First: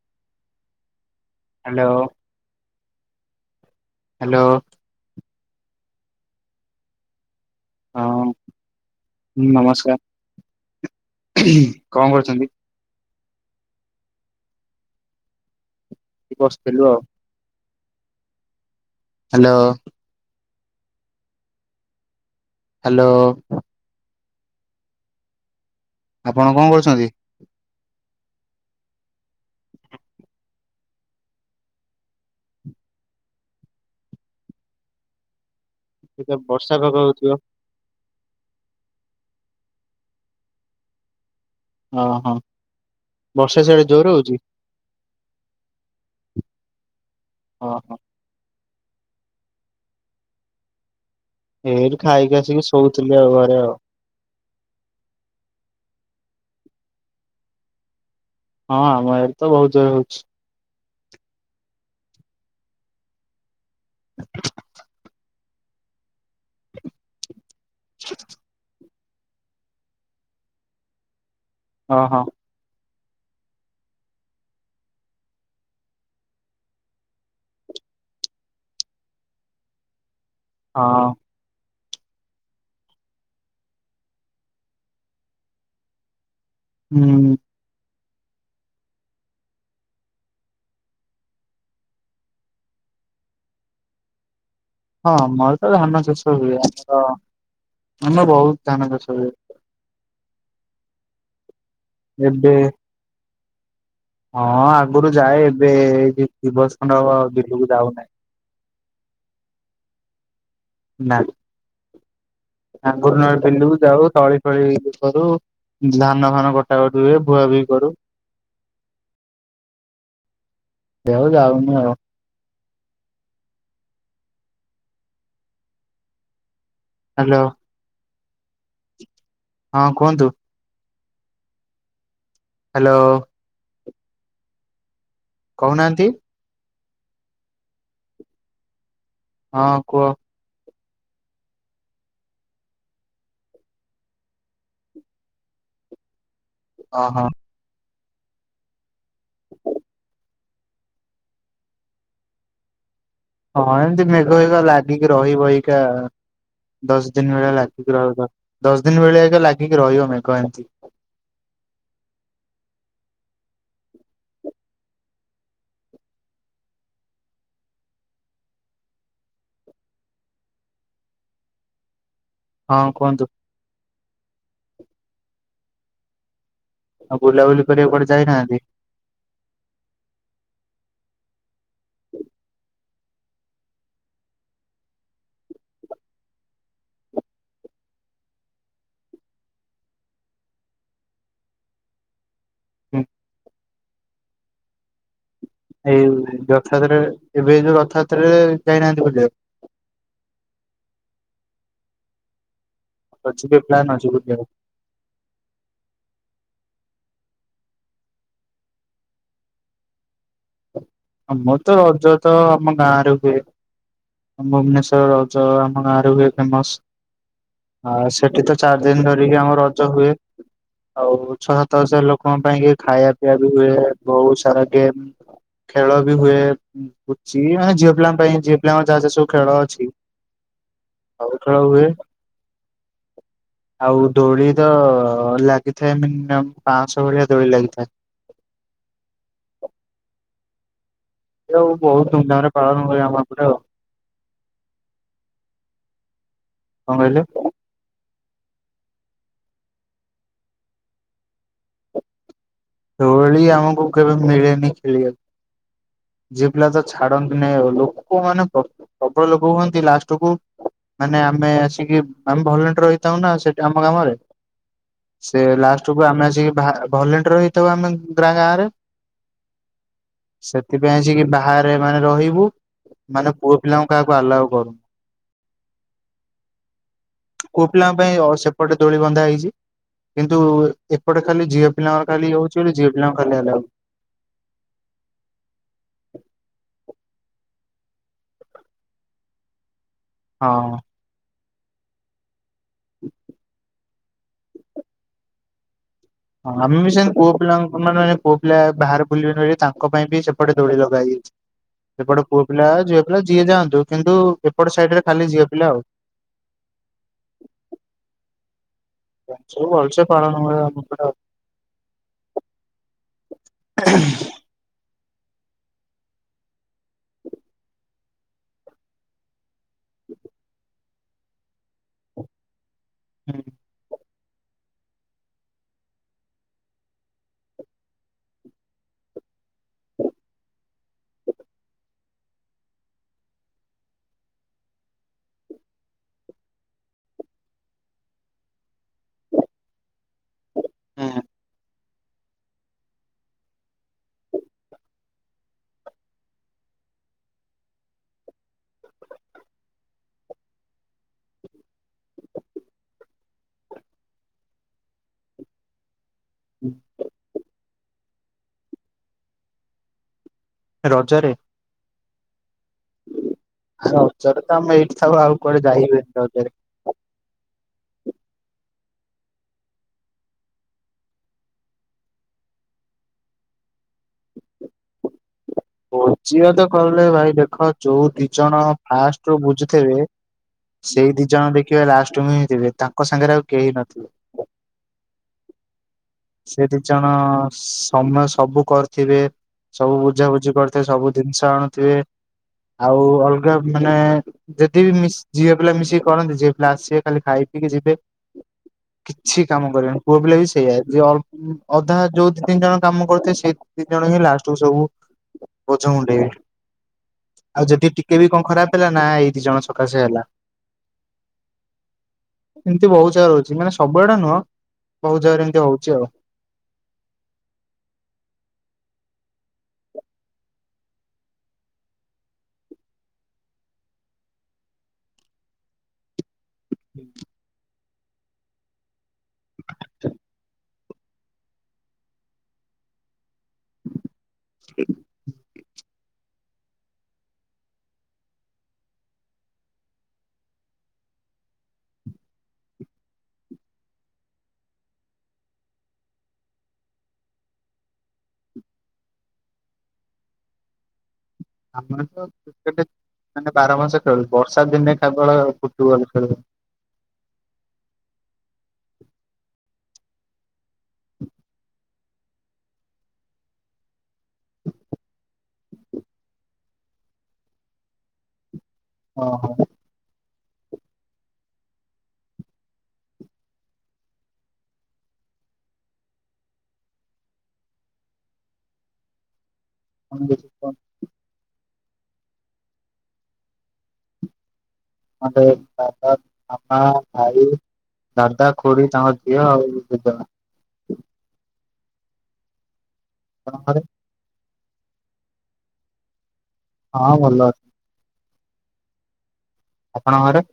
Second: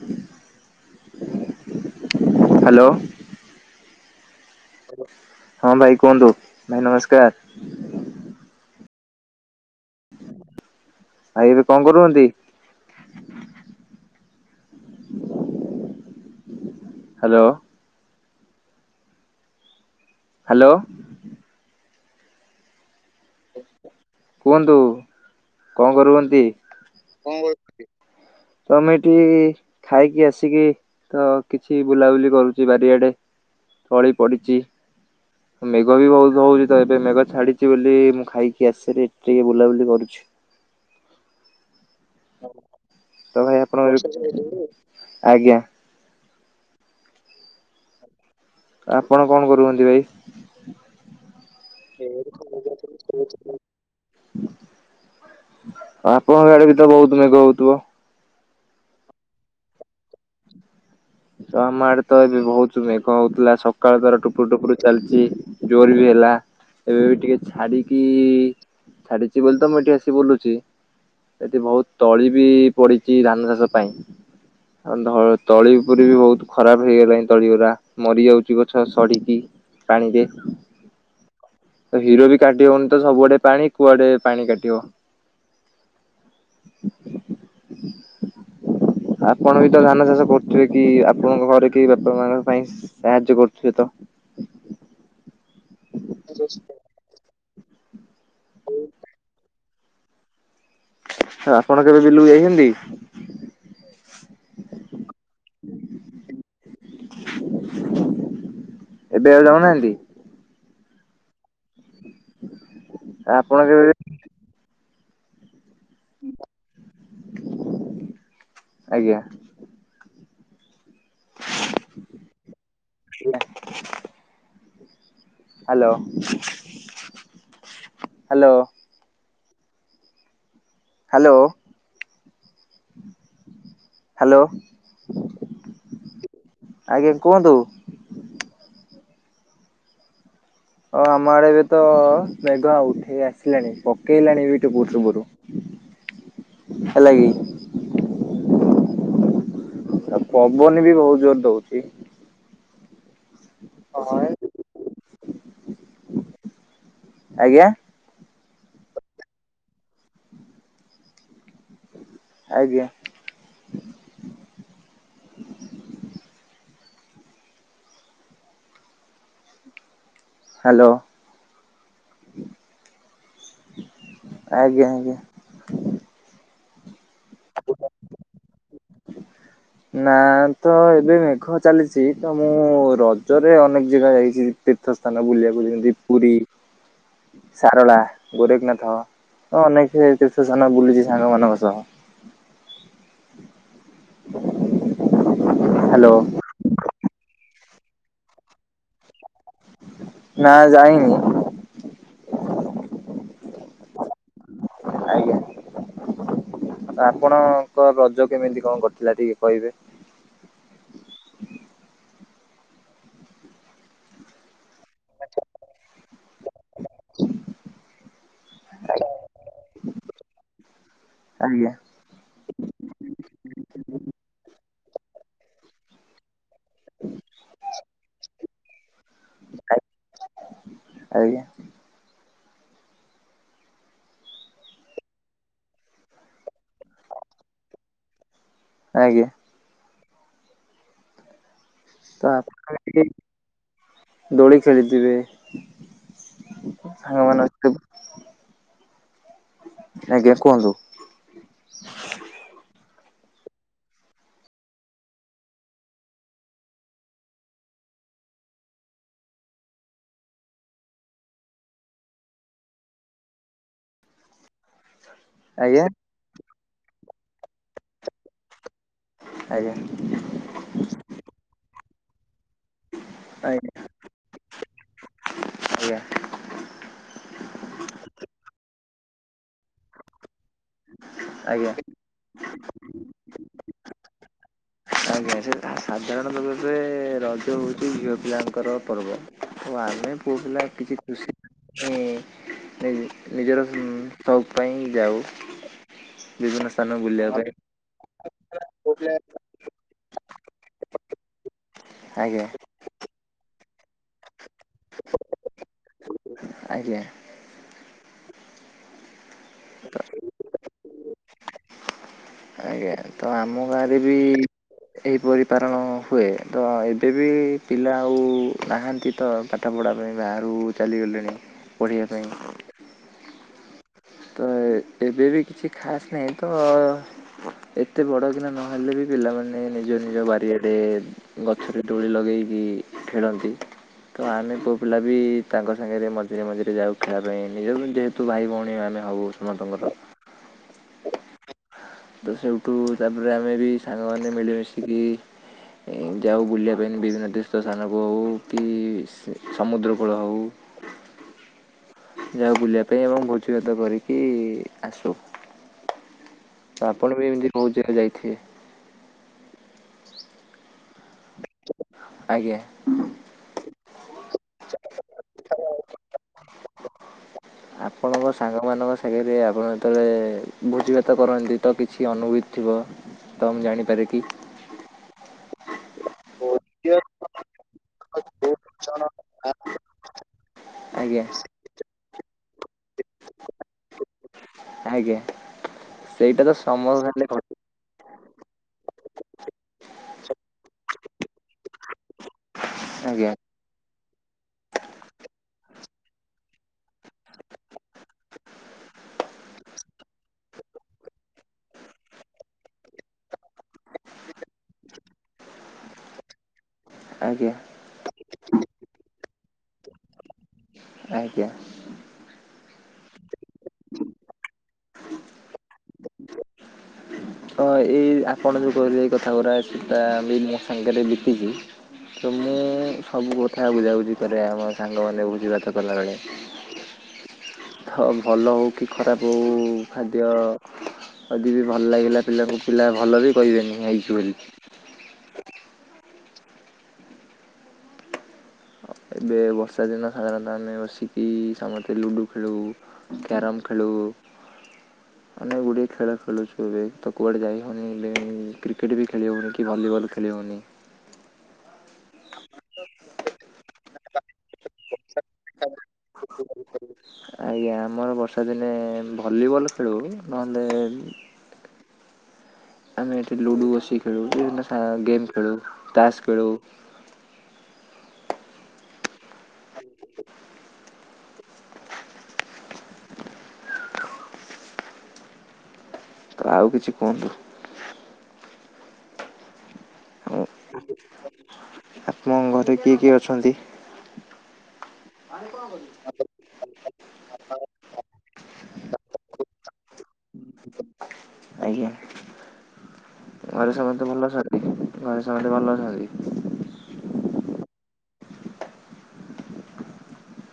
ହୁ hello hello. ହଁ ଭାଇ କୁହନ୍ତୁ ଭାଇ ନମସ୍କାର। ହଁ ନମସ୍ କଣ ଭାଇ ଏବେ କଣ କରୁଛନ୍ତି? ଏଇଠି ବସିଥିଲୁ ଆଉ। Hello hello. ହ୍ୟାଲୋ। ହ୍ୟାଲୋ। କୁହନ୍ତୁ କଣ କରୁ ହନ୍ତି? ଆପଣ କଣ କରୁଛନ୍ତି? ତ ମୁଁ ଏଠି ଖାଇକି ଆସିକି ତ କିଛି ବୁଲାବୁଲି କରୁଛି ବାରିଆଡେ। ତଳି ପଡିଛି ମେଘ ବି ଏ ବହୁତ ହଉଛି ବର୍ଷା ତ ପାଗ ଏବେ ମେଘ ହଉଥିବ ଛାଡିଛି ବୋଲି ମୁଁ ଖାଇକି ଆସିରି, ଟିକେ ବୁଲାବୁଲି କରୁଛି। ହଁ ହଁ ବର୍ଷା ସିଆଡେ ଜୋର ହଉଛି ଆଜ୍ଞା। [inaudible] ହଁ, ହଁ। ଆପଣ କଣ କରୁଅନ୍ତି ଭାଇ? ଏଇଠି ଖାଇି ଆସିକି ଶୋଉଥିଲି, ଆଉ ଘରେ ଆଉ। ଆପଣଙ୍କ ଆଡେ ବି ତ ବହୁତ ମେଘ ହଉଥିବ! ହଁ ଆମ ଆଡ଼େ ତ ବହୁତ ଜୋର ହଉଛି। ଆମ ଆଡେ ତ ଏବେ ବହୁତ ମେଘ ହଉଥିଲା। ସକାଳ ତାର ଟୁପର ଟୁପୁ ଚାଲଚି, ଜୋର ବି ହେଲା। ଏବେବି ଟିକେ ଛାଡିକି-ଇ, ଛାଡିଛି ବୋଲି ତ ମୁଁ ଏଠିକି ଆସି ବୁଲୁଛି। ଏଠି ବହୁତ ହଁ ହଁ ତଳି ବି ପଡିଛି, ଧାନ ଚାଷ ପାଇଁ ଆ ଧ ତଳି ପୁରୀ ବି ବହୁତ ଖରାପ ହେଇଗଲାଇଁ ତଳିଗୁରା। ମରି ଯାଉଛି ଗଛ ସଢିକି ପାଣିରେ। ହଁ। ହୀର ବି କାଟିହଉନି ତ ସବୁଆଡେ ପାଣି, କୁଆଡେ ପାଣି କାଟିବ। [inaudible] ହୁଁ। ଆପଣ ବି ତ ଧାନ ଚାଷ କରୁ ଟ୍ରେ କି ଆପଣଙ୍କ ଘରେ କେହି ବାପା ମାଁ ଙ୍କ ପାଇଁ ସାହାଯ୍ୟ କରୁଥିବେ ତ? ହଁ, ମୋର ତ ଧାନ ଚାଷ ହୁଏ। ଆମର, ଆମର ବହୁତ ଧାନ ଚାଷ ହୁଏ। ଆପଣ କେବେ ବିଲୁକୁ ଏବେ ଯାଇଛନ୍ତି? ହଁ, ଆଗରୁ ଯାଏ। ଏବେ ଦି ବର୍ଷ ଖଣ୍ଡ ହବ, ବିଲୁକୁ ଯାଉନାହିଁ। ଏବେ ଆଉ ଯାଉନାହାଁନ୍ତି? ନା, ଆଙ୍ଗରୁ ନହେଲ ଆପଣ ବିଲୁକୁ କେବେ ଯାଉ। ତଳି ଫଳି- କରୁ। ଧାନ ଫାନ କଟାକଟି ହୁଏ। ଭୁଆ ଭୁହି କରୁ। ଆଜ୍ଞା ଦେ ଆଉ ଯାଉନି ଆଉ। ହ୍ୟାଲୋ! ହାଲୋ! ହାଲୋ! ହଁ, କୁହନ୍ତୁ। ହ୍ୟାଲୋ! ହାଲୋ! ହାଲୋ! କହୁନାହାଁନ୍ତି? ଆଜ୍ଞା, କୁହନ୍ତୁ। ହଁ, କୁହ। ଓ ଆମ ଆଡେ ଏବେତ-ଅ, ମେଘ ଆଉ ଉଠେଇ ଆସିଲାଣି। ପକେଇଲାଣି ବି ଟୁପୁର ଟୁପୁର ଓହୋ। ହେଲାକି। ଆଉ ପବନ ବି ବହୁତ ଜୋର ଦଉଚି। ହଁ, ଏମତି ମେଘ ହେଇକା ଲାଗିକି ରହିବ ଅଇକା-ଆ। ଦଶ ଦିନ ଭଳିଆ ଆଜ୍ଞା ଲାଗିକି ରହିବ। ଦଶ ଦିନ ଭଳିଆ ଅଇକା ଲାଗିକି ରହିବ, ମେଘ ଏନ୍ତି। ଆଜ୍ଞା! ହାଲୋ! ହଁ କୁହନ୍ତୁ ଆଜ୍ଞା! ଆଜ୍ଞା! ଆଉ ବୁଲାବୁଲି କରିବାକୁ କୁଆଡେ ଯାଇନାହାଁନ୍ତି। ନା, ତ ଏବେ ମେଘ ଚାଲିଚି। ତ ମୁଁ ର ଜରେ ଅନେକ ଜେଗା ଯାଇଚି ତୀର୍ଥ ସ୍ଥାନ ବୁଲିବାକୁ ଯେମତି! ପୁରୀ, ସାରଳା ଗୋରେଖ୍ ନାଥ। ଅ ଅନେକେ ତୀର୍ଥ ସାନ ବୁଲିଚି ସାଙ୍ଗମାନଙ୍କ ସହ। ହୁଁ। ଏଇ ହ୍ୟାଲୋ ରଥଯାତ୍ରାରେ, ଏବେ ଯୋଉ ରଥଯାତ୍ରାରେ ଯାଇନାହାନ୍ତି ବୋଧେ? ନା ଯାଇନି। ଅଛି ଟିକେ ପ୍ଲାନ୍ ଅଛି ବୁଲିଆକୁ। ଆଜ୍ଞା ଆପଣଙ୍କ ରଜ କେମିତି କଣ କଟିଲା, ଟିକେ କହିବେ? ଆମର ତ ରଜ ତ ଆମ ଗାଁରେ ହୁଏ। ଭୁବନେଶ୍ଵର ରଜ ଆମ ଗାଁରେ ହୁଏ ଫେମସ୍। ଆ ସେଠି ତ ଚାରି ଦିନ ଧରିକି ଆମ ରଜ ହୁଏ। ଆଉ ଛଅ ଆଜ୍ଞା ସାତ ହଜାର ଲୋକଙ୍କ ପାଇଁ କି ଖାଇବା ପିଇଆ ବି ହୁଏ। ବହୁତ ସାରା ଗେମ୍ ଖେଳ ବି ହୁଏ, ପୁଚି ମାନେ ଝିଅ ପିଲାଙ୍କ ପାଇଁ, ଯେ ଯାହା ସେ ସବୁ ଖେଳ ଅଛି, ସବୁ ଆଜ୍ଞା ଖେଳ ହୁଏ। [unintelligible] ଆଉ ଦୋଳି ତ ଲାଗିଥାଏ। ମିନିମମ୍ ପାଁଶହ ଭଳିଆ ଦୋଳି ଲାଗିଥାଏ। ଆଜ୍ଞା ଆଉ ବହୁତ ତ ଧୁମଧାମ ରେ ଆପଣ ପାଳନ ହୁଏ ଟିକେ ଆମ ଏପଟେ ଆଉ ଦୋଳି ଖେଳିଥିବେ? କଣ କହିଲେ ସାଙ୍ଗମାନ ଆଜ୍ଞା, କୁହନ୍ତୁ? ଦୋଳି ଆମକୁ କେବେ ମିଳେନି ଖେଳିବାକୁ। ଝିଅ ପିଲା ତ ଛାଡନ୍ତି। ନାଇଁ ଆଉ ଲୋକମାନେ ପ୍ରବଳ ଲୋକ ହୁଅନ୍ତି। ଲାଷ୍ଟକୁ ମାନେ ଆମେ ଆସିକି, ଆମେ ଭଲ୍ୟୁଣ୍ଟର ହେଇଥାଉ ନା ସେଠି ଆମ ଗ୍ରାମରେ। ସେ ଆଜ୍ଞା ଲାଷ୍ଟକୁ ଆମେ ଆସିକି ଭା-ଭଲ୍ୟୁଣ୍ଟର ହେଇଥାଉ ଆମେ ଗାଁ ଗାଁ ରେ ଆଜ୍ଞା। ସେଥିପାଇଁ ଆସିକି ବାହାରେ ମାନେ ରହିବୁ। ମାନେ ଆଜ୍ଞା ପୁଅ ପିଲାଙ୍କୁ କାହାକୁ ଆଲାଉ କରୁନୁ। ଆଜ୍ଞା। ପୁଅ ପିଲାଙ୍କ ପାଇଁ ର ସେପଟେ ଦୋଳି ବନ୍ଧା ହେଇଚି। କିନ୍ ତୁ ଏପଟେ ଖାଲି ଝିଅ ଆଜ୍ଞା ପିଲାଙ୍କ ର ଖାଲି ହଉଚି ବୋଲି ଝିଅ ପିଲାଙ୍କୁ ଖାଲି ଆଲାଉ ଆଜ୍ଞା। ସେ ସାଧାରଣ ଲୋକ ଏବେ ରଜ ହଉ ଏଠି ଝିଅ ପିଲାଙ୍କର ପର୍ବ। ଆଉ ଆମେ ପୁଅ ପିଲା ଟିକେ ଖୁସି ହୁଁ ନି-ନିଜର ସଉକ ପାଇଁ ଯାଉ। ହଁ ବିଭିନ୍ନ ଆମେ ବି ସ୍ଥାନ ସେମତି ବୁଲିବା ପୁଅ ପିଲା ମାନେ ପୁଅ ପିଲା ବାହାର ପାଇଁ ବୁଲିବେନି ବୋଲି ତାଙ୍କ ପାଇଁ ବି ସେପଟେ ଦୋଳି ଲଗା ହେଇଚି। ସେପଟେ ପୁଅ ଆଜ୍ଞା ପିଲା ଝିଅ ପିଲା ଯିଏ ଯାଆନ୍ତୁ। କିନ୍ତୁ ଏପଟ ସାଇଡ ରେ ଖାଲି ଝିଅ ପିଲା ଆଉ। ଆଜ୍ଞା ପଛକୁ ଭଲସେ ପାଳନ କରିବା କଥା। ଆଜ୍ଞା। ତ ଆମ ଗାଁରେ ବି ଏହିପରି ପାାରଣ ହୁଏ। ତ ଏବେ ବି ପିଲା ଆଉ ନାହାନ୍ତି ତ। ପାଠ ପଢ଼ା ପାଇଁ ବାହାରୁ ଚାଲିଗଲେଣି ପଢ଼ିବା ପାଇଁ। ହୁଁ। ତ ଏବେ ବି କିଛି ଖାସ୍ ନାହିଁ ତ, ଏତେ ବଡ଼ କିନା ନହେଲେ ବି ପିଲାମାନେ ନିଜ, ନିଜ ବାରିଆରେ ଗଛରେ ଦୋଳି ଲଗେଇକି ଖେଳନ୍ତି। ତ ଆମେ ପୂଅ ପିଲା ବି ତାଙ୍କ ସାଙ୍ଗରେ ମଝିରେ, ମଝିରେ ଯାଉ ଖେଳିବା ପାଇଁ। ନିଜ ଯେହେତୁ ଭାଇ ଭଉଣୀ ଆମେ। ଆଉ ସମସ୍ତଙ୍କର। ହୁଁ। ତ ସେଇଠୁ, ତାପରେ ଆମେ ବି ସାଙ୍ଗମାନେ ମିଳିମିଶିକି ଏ ଯାଉ ବୁଲିବା ପାଇଁ। ବିଭିନ୍ନ ତୀର୍ଥ ସ୍ଥାନକୁ ହଉ, କି ସମୁଦ୍ର ଫୂଳ ହଉ। [inaudible] ଯାଉ ବୁଲିବା ପାଇଁ, ଏବଂ ଭୋଜି ଭାତ କରିକି ଆସୁ। ତ ଆପଣ ବି ଏମିତି ବୋହୁତ୍ ଜାଗା ଯାଇଥିବେ। ରଜରେ। ଆଜ୍ଞା। ରଜରେ ତ ଆମେ ଏଇଠି ଥାଉ। ଆଉ କୁଆଡେ ଯାଇ ହୁଏନି ରଜରେ। ଆପଣଙ୍କ ସାଙ୍ଗମାନଙ୍କ ସାଙ୍ଗରେ ଆପଣ ଯେତେବେଳେ ଭୋଜିଭାତ କରନ୍ତି ତ କିଛି ଅନୁଭୂତି ଥିବ? ତ ମୁଁ ଜାଣିପାରେ କି? ଭୋଜି ଭାତ କଲେ ଭାଇ ଦେଖ ଯୋଉ ଦିଜଣ ଫାଷ୍ଟରୁୁ ବୁଝୁଥିବେ ସେଇ ଆଜ୍ଞା ଦି ଜଣ ଦେଖିବ ଲାଷ୍ଟ୍ କୁ ହିଁ ଥିବେ ତାଙ୍କ ସାଙ୍ଗରେ ଆଉ କେହି ନଥିବେ। ଆଜ୍ଞା ସେଇଟା ତ ସେ ଦି ସମସ୍ତଙ୍କ ଜଣ ସାଙ୍ଗରେ ଘଟେ ସମୟ ସବୁ କର ଥିବେ ସବୁ ବୁଝାବୁଝି କରିଥିବେ ସବୁ ଜିନିଷ ଆଣୁଥିବେ ଆଉ ଆଜ୍ଞା ଅଲଗା ମାନେ ଯଦିବି ମି ଝିଅ ପିଲା ମିଶିକି କରନ୍ତି ଝିଅ ପିଲା ଆସିବେ ଖାଲି ଖାଇ ପିଇକି ଯିବେ। କିଛି କାମ କରିବେନି ପୁଅ ପିଲା ବି ସେଇଆ ଯ ଅଧା ଯୋଉ ଦି ତିନି ଜଣ କାମ କରୁଥିବେ ସେଇ ଦି ତିନି ଜଣ ହିଁ ଲାଷ୍ଟ୍ କୁ ସବୁ ବୋଝ ମୁଣ୍ଡେଇବେ। ଆଜ୍ଞା ଆଉ ଯଦି ଟିକେ ବି କଣ ଖରାପ ହେଲା ନା ଏଇ ଦି ଜଣ ସକାଶେ ହେଲା। ଆଜ୍ଞା। ଏମିତି ବହୁତ୍ ଜାଗା ରେ ହଉଛି ମାନେ ସବୁଆଡ଼େ ନୁହଁ ବହୁତ୍ ଜାଗାରେ ଏମିତି ହଉଛି ଆଉ। ହଁ ଏଇ ଆପଣ ଯୋଉ କହିଲେ ଏଇ କଥା ଗୁଡ଼ା ସେଟା ବି ମୋ ସାଙ୍ଗରେ ବିତିଚି। ତ ମୁଁ ସବୁ କଥା ବୁଝାବୁଝି କରେ ଆମ ସାଙ୍ଗ ମାନେ ଭୋଜି ଭାତ କଲାବେେଳେ। [unintelligible] [unintelligible] ଭଲ ହଉ କି ଖରାପ ହଉ ଖାଦ୍ୟ ଯଦି ବି ଭଲ ଲାଗିଲା। ପିଲାକୁ ପିଲା ଭଲ ବି କହିବେନି ହେଇଚି ବୋଲି। ଏବେ ବର୍ଷା ଦିନ ସାଧାରଣତଃ ଆମେ ବସିକି ସମସ୍ତେ ଲୁଡ଼ୁ ଖେଳୁ କ୍ୟାରମ ଖେଳୁ। ହ ଅନେକ ଗୁଡ଼ିଏ ଖେଳ ଖେଳୁଚୁ ଏବେ ତ କୁଆଡ଼େ ଯାଇ ହଉନି କ୍ରିକେଟ୍ ବି ଖେଳି ହେଉନି କି ଭଲିବଲ୍ ଖେଳି ହଉନି। ହ ଆମେ ତ କ୍ରିକେଟ୍ ମାନେ ବାରମାସ ଖେଳୁ। ବର୍ଷା ଦିନେ କେବଳ ଫୁଟବଲ୍ ଖେଳୁ। ବର୍ଷାଦିନେ ଭଲିବଲ୍ ଖେଳୁ ନହେଲେ ଆମେ ଏଠି ଲୁଡ଼ୁ ବସି ଖେଳୁ ବିଭିନ୍ନ ଗେମ୍ ଖେଳୁ ତାସ୍ ଖେଳୁ। ଓ ହୋ। ତ ଆଉ କିଛି କୁହନ୍ତୁ। ଆଉ ଆପଣଙ୍କ ଘରେ କିଏ କିଏ ଅଛନ୍ତି? ମାନେ ଦାଦା, ବାପା, ଭାଇ। ଦାଦା ଖୁଡ଼ୀ ତାଙ୍କ ଝିଅ ଆଉ ଦି ଜଣ। ଆଜ୍ଞା ଘରେ ସମସ୍ତେ ଭଲ ଅଛନ୍ତି? ଘରେ ସମସ୍ତେ ଭଲ ଅଛନ୍ତି? ହଁ ଭଲ ଅ ଆପଣଙ୍କ ଘରେ?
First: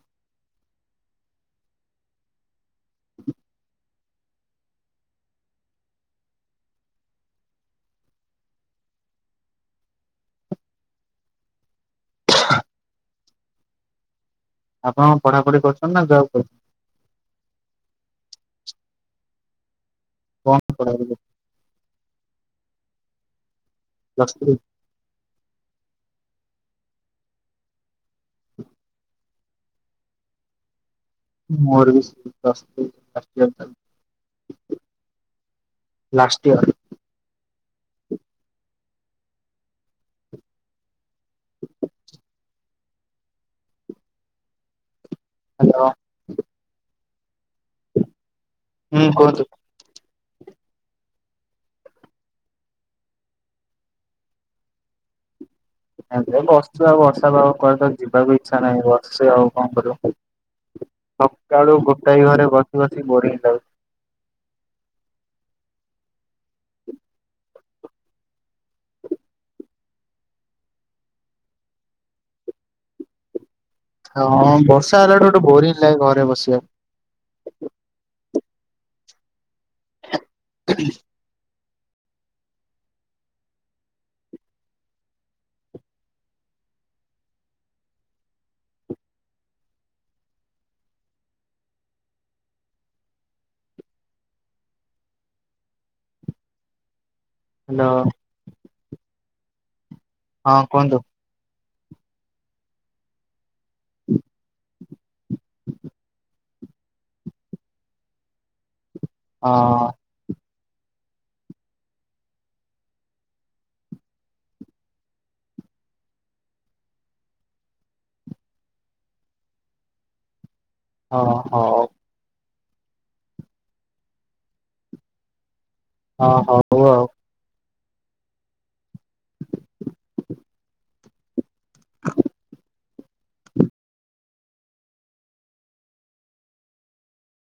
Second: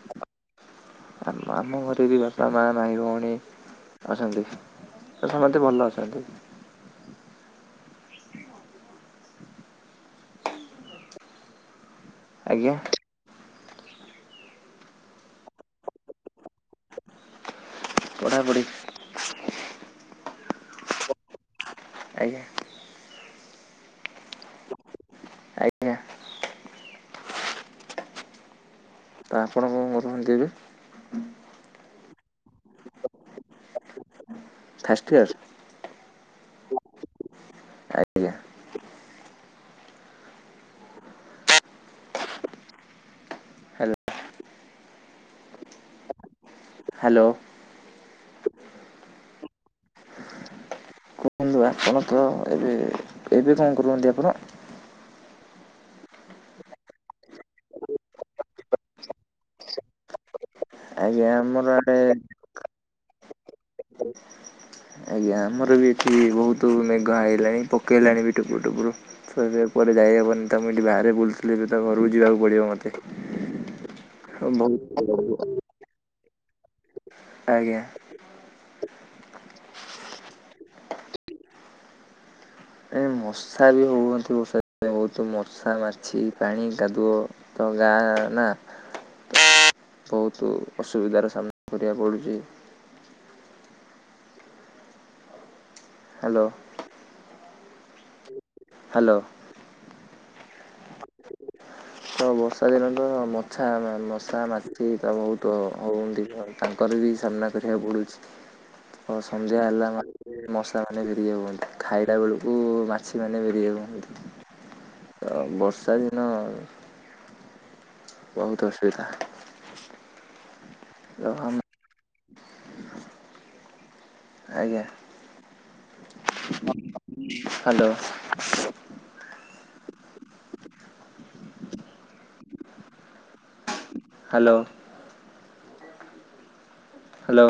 ଆମ ଆମ ଘରେ ବି ବାପା, ମା, ଭାଇ, ଭଉଣୀ। ଅଛନ୍ତି ସମସ୍ତେ ଭଲ ଅଛନ୍ତି। ଆଜ୍ଞା। ଆପଣ ପଢ଼ାପଢ଼ି କରୁଛନ୍ତି ନା ଜବ କରୁ ପଢ଼ାପଢ଼ି। କଣ ପଢ଼ାପଢ଼ି? ଆଜ୍ଞା ପ୍ଲସ୍ ଥ୍ରୀ। ଆଜ୍ଞା ତ ଆପଣ କଣ କରୁଛନ୍ତି ଏବେ? ମୋର ବି [unintelligible] ପ୍ଲସ୍ ଥ୍ରି ଫାର୍ଷ୍ଟ ଇୟର ଟା। ଫାଷ୍ଟଇୟର। Last year. ଆଜ୍ଞା ହ୍ୟାଲୋ ହ୍ୟାଲୋ। ହ୍ୟାଲୋ। ହୁଁ କୁହନ୍ତୁ। [unintelligible] ଏବେ ଏବେ କଣ କରୁଛନ୍ତି ଆପଣ? [unintelligible] ଆଉ ବର୍ଷା ପାଗ କୁଆଡ଼େ ତ ଯିବାକୁ ଇଚ୍ଛା ନାହିଁ ବସିଛି ଆଉ କଣ କରିବି। ଆଜ୍ଞା ଆମର ସକାଳୁ ଆଡେ ଗୋଟାଏ ଘରେ ବସି ବସି ବୋ଼ରିଙ୍ଗ ଯାଉଛି। ଆଜ୍ଞା ଆମର ବି ଏଠି ବହୁତ ମେଘ ଆଇଲାଣି ପକେଇଲାଣି ବି ଟୁପୁ ଟୁପରୁ ଫେରେ ପରେ ଯାଇ ବନି ତ ମୁଁ ଏଇଠି ବାହାରେ ବୁଲୁଥିଲି ତା ଘରକୁ ଯିବାକୁ ପଡିବ ମତେ। ହଁ ବର୍ଷା ବହୁତ ହେଲାଠୁ ଗୋଟେ ବୋରିଂ ଲାଗେ ଘରେ ବସିବାକୁ। ଆଜ୍ଞା। କ ଏ ମଶା ବି ହଉନାନ୍ତି ବର୍ଷା ଦିନେ। ବହୁତ ମର୍ଷା, ମାଛି, ପାଣି, କାଦୁଅ ତ ଗାଁ ନା। ବହୁତ ଅସୁବିଧାର ସାମ୍ନା କରିବାକୁ ପଡ଼ୁଛି। ହ୍ୟାଲୋ। ହ୍ୟାଲୋ। ହ୍ୟାଲୋ। ହଁ କୁହନ୍ତୁ। ତ ବର୍ଷା ଦିନ ତ ମଛା ମଶା ମାଛି ତା ବହୁତ ହୁଅନ୍ତି ଆଉ। ତାଙ୍କର ବି ସାମ୍ନା କରିବାକୁ ପଡୁଛି ଆ ହଁ ସନ୍ଧ୍ୟା ହେଲା ମାନେ ମଶ। [unintelligible] ବର୍ଷା ଦିନଉ। ବହୁତ ଅସୁବିଧା। ହଁ ତ ହଉ। ଆଜ୍ଞା। ହଁ ହଉ ଆଉ। ହ୍ୟାଲୋ। ହ୍ୟାଲୋ। ହ୍ୟାଲୋ।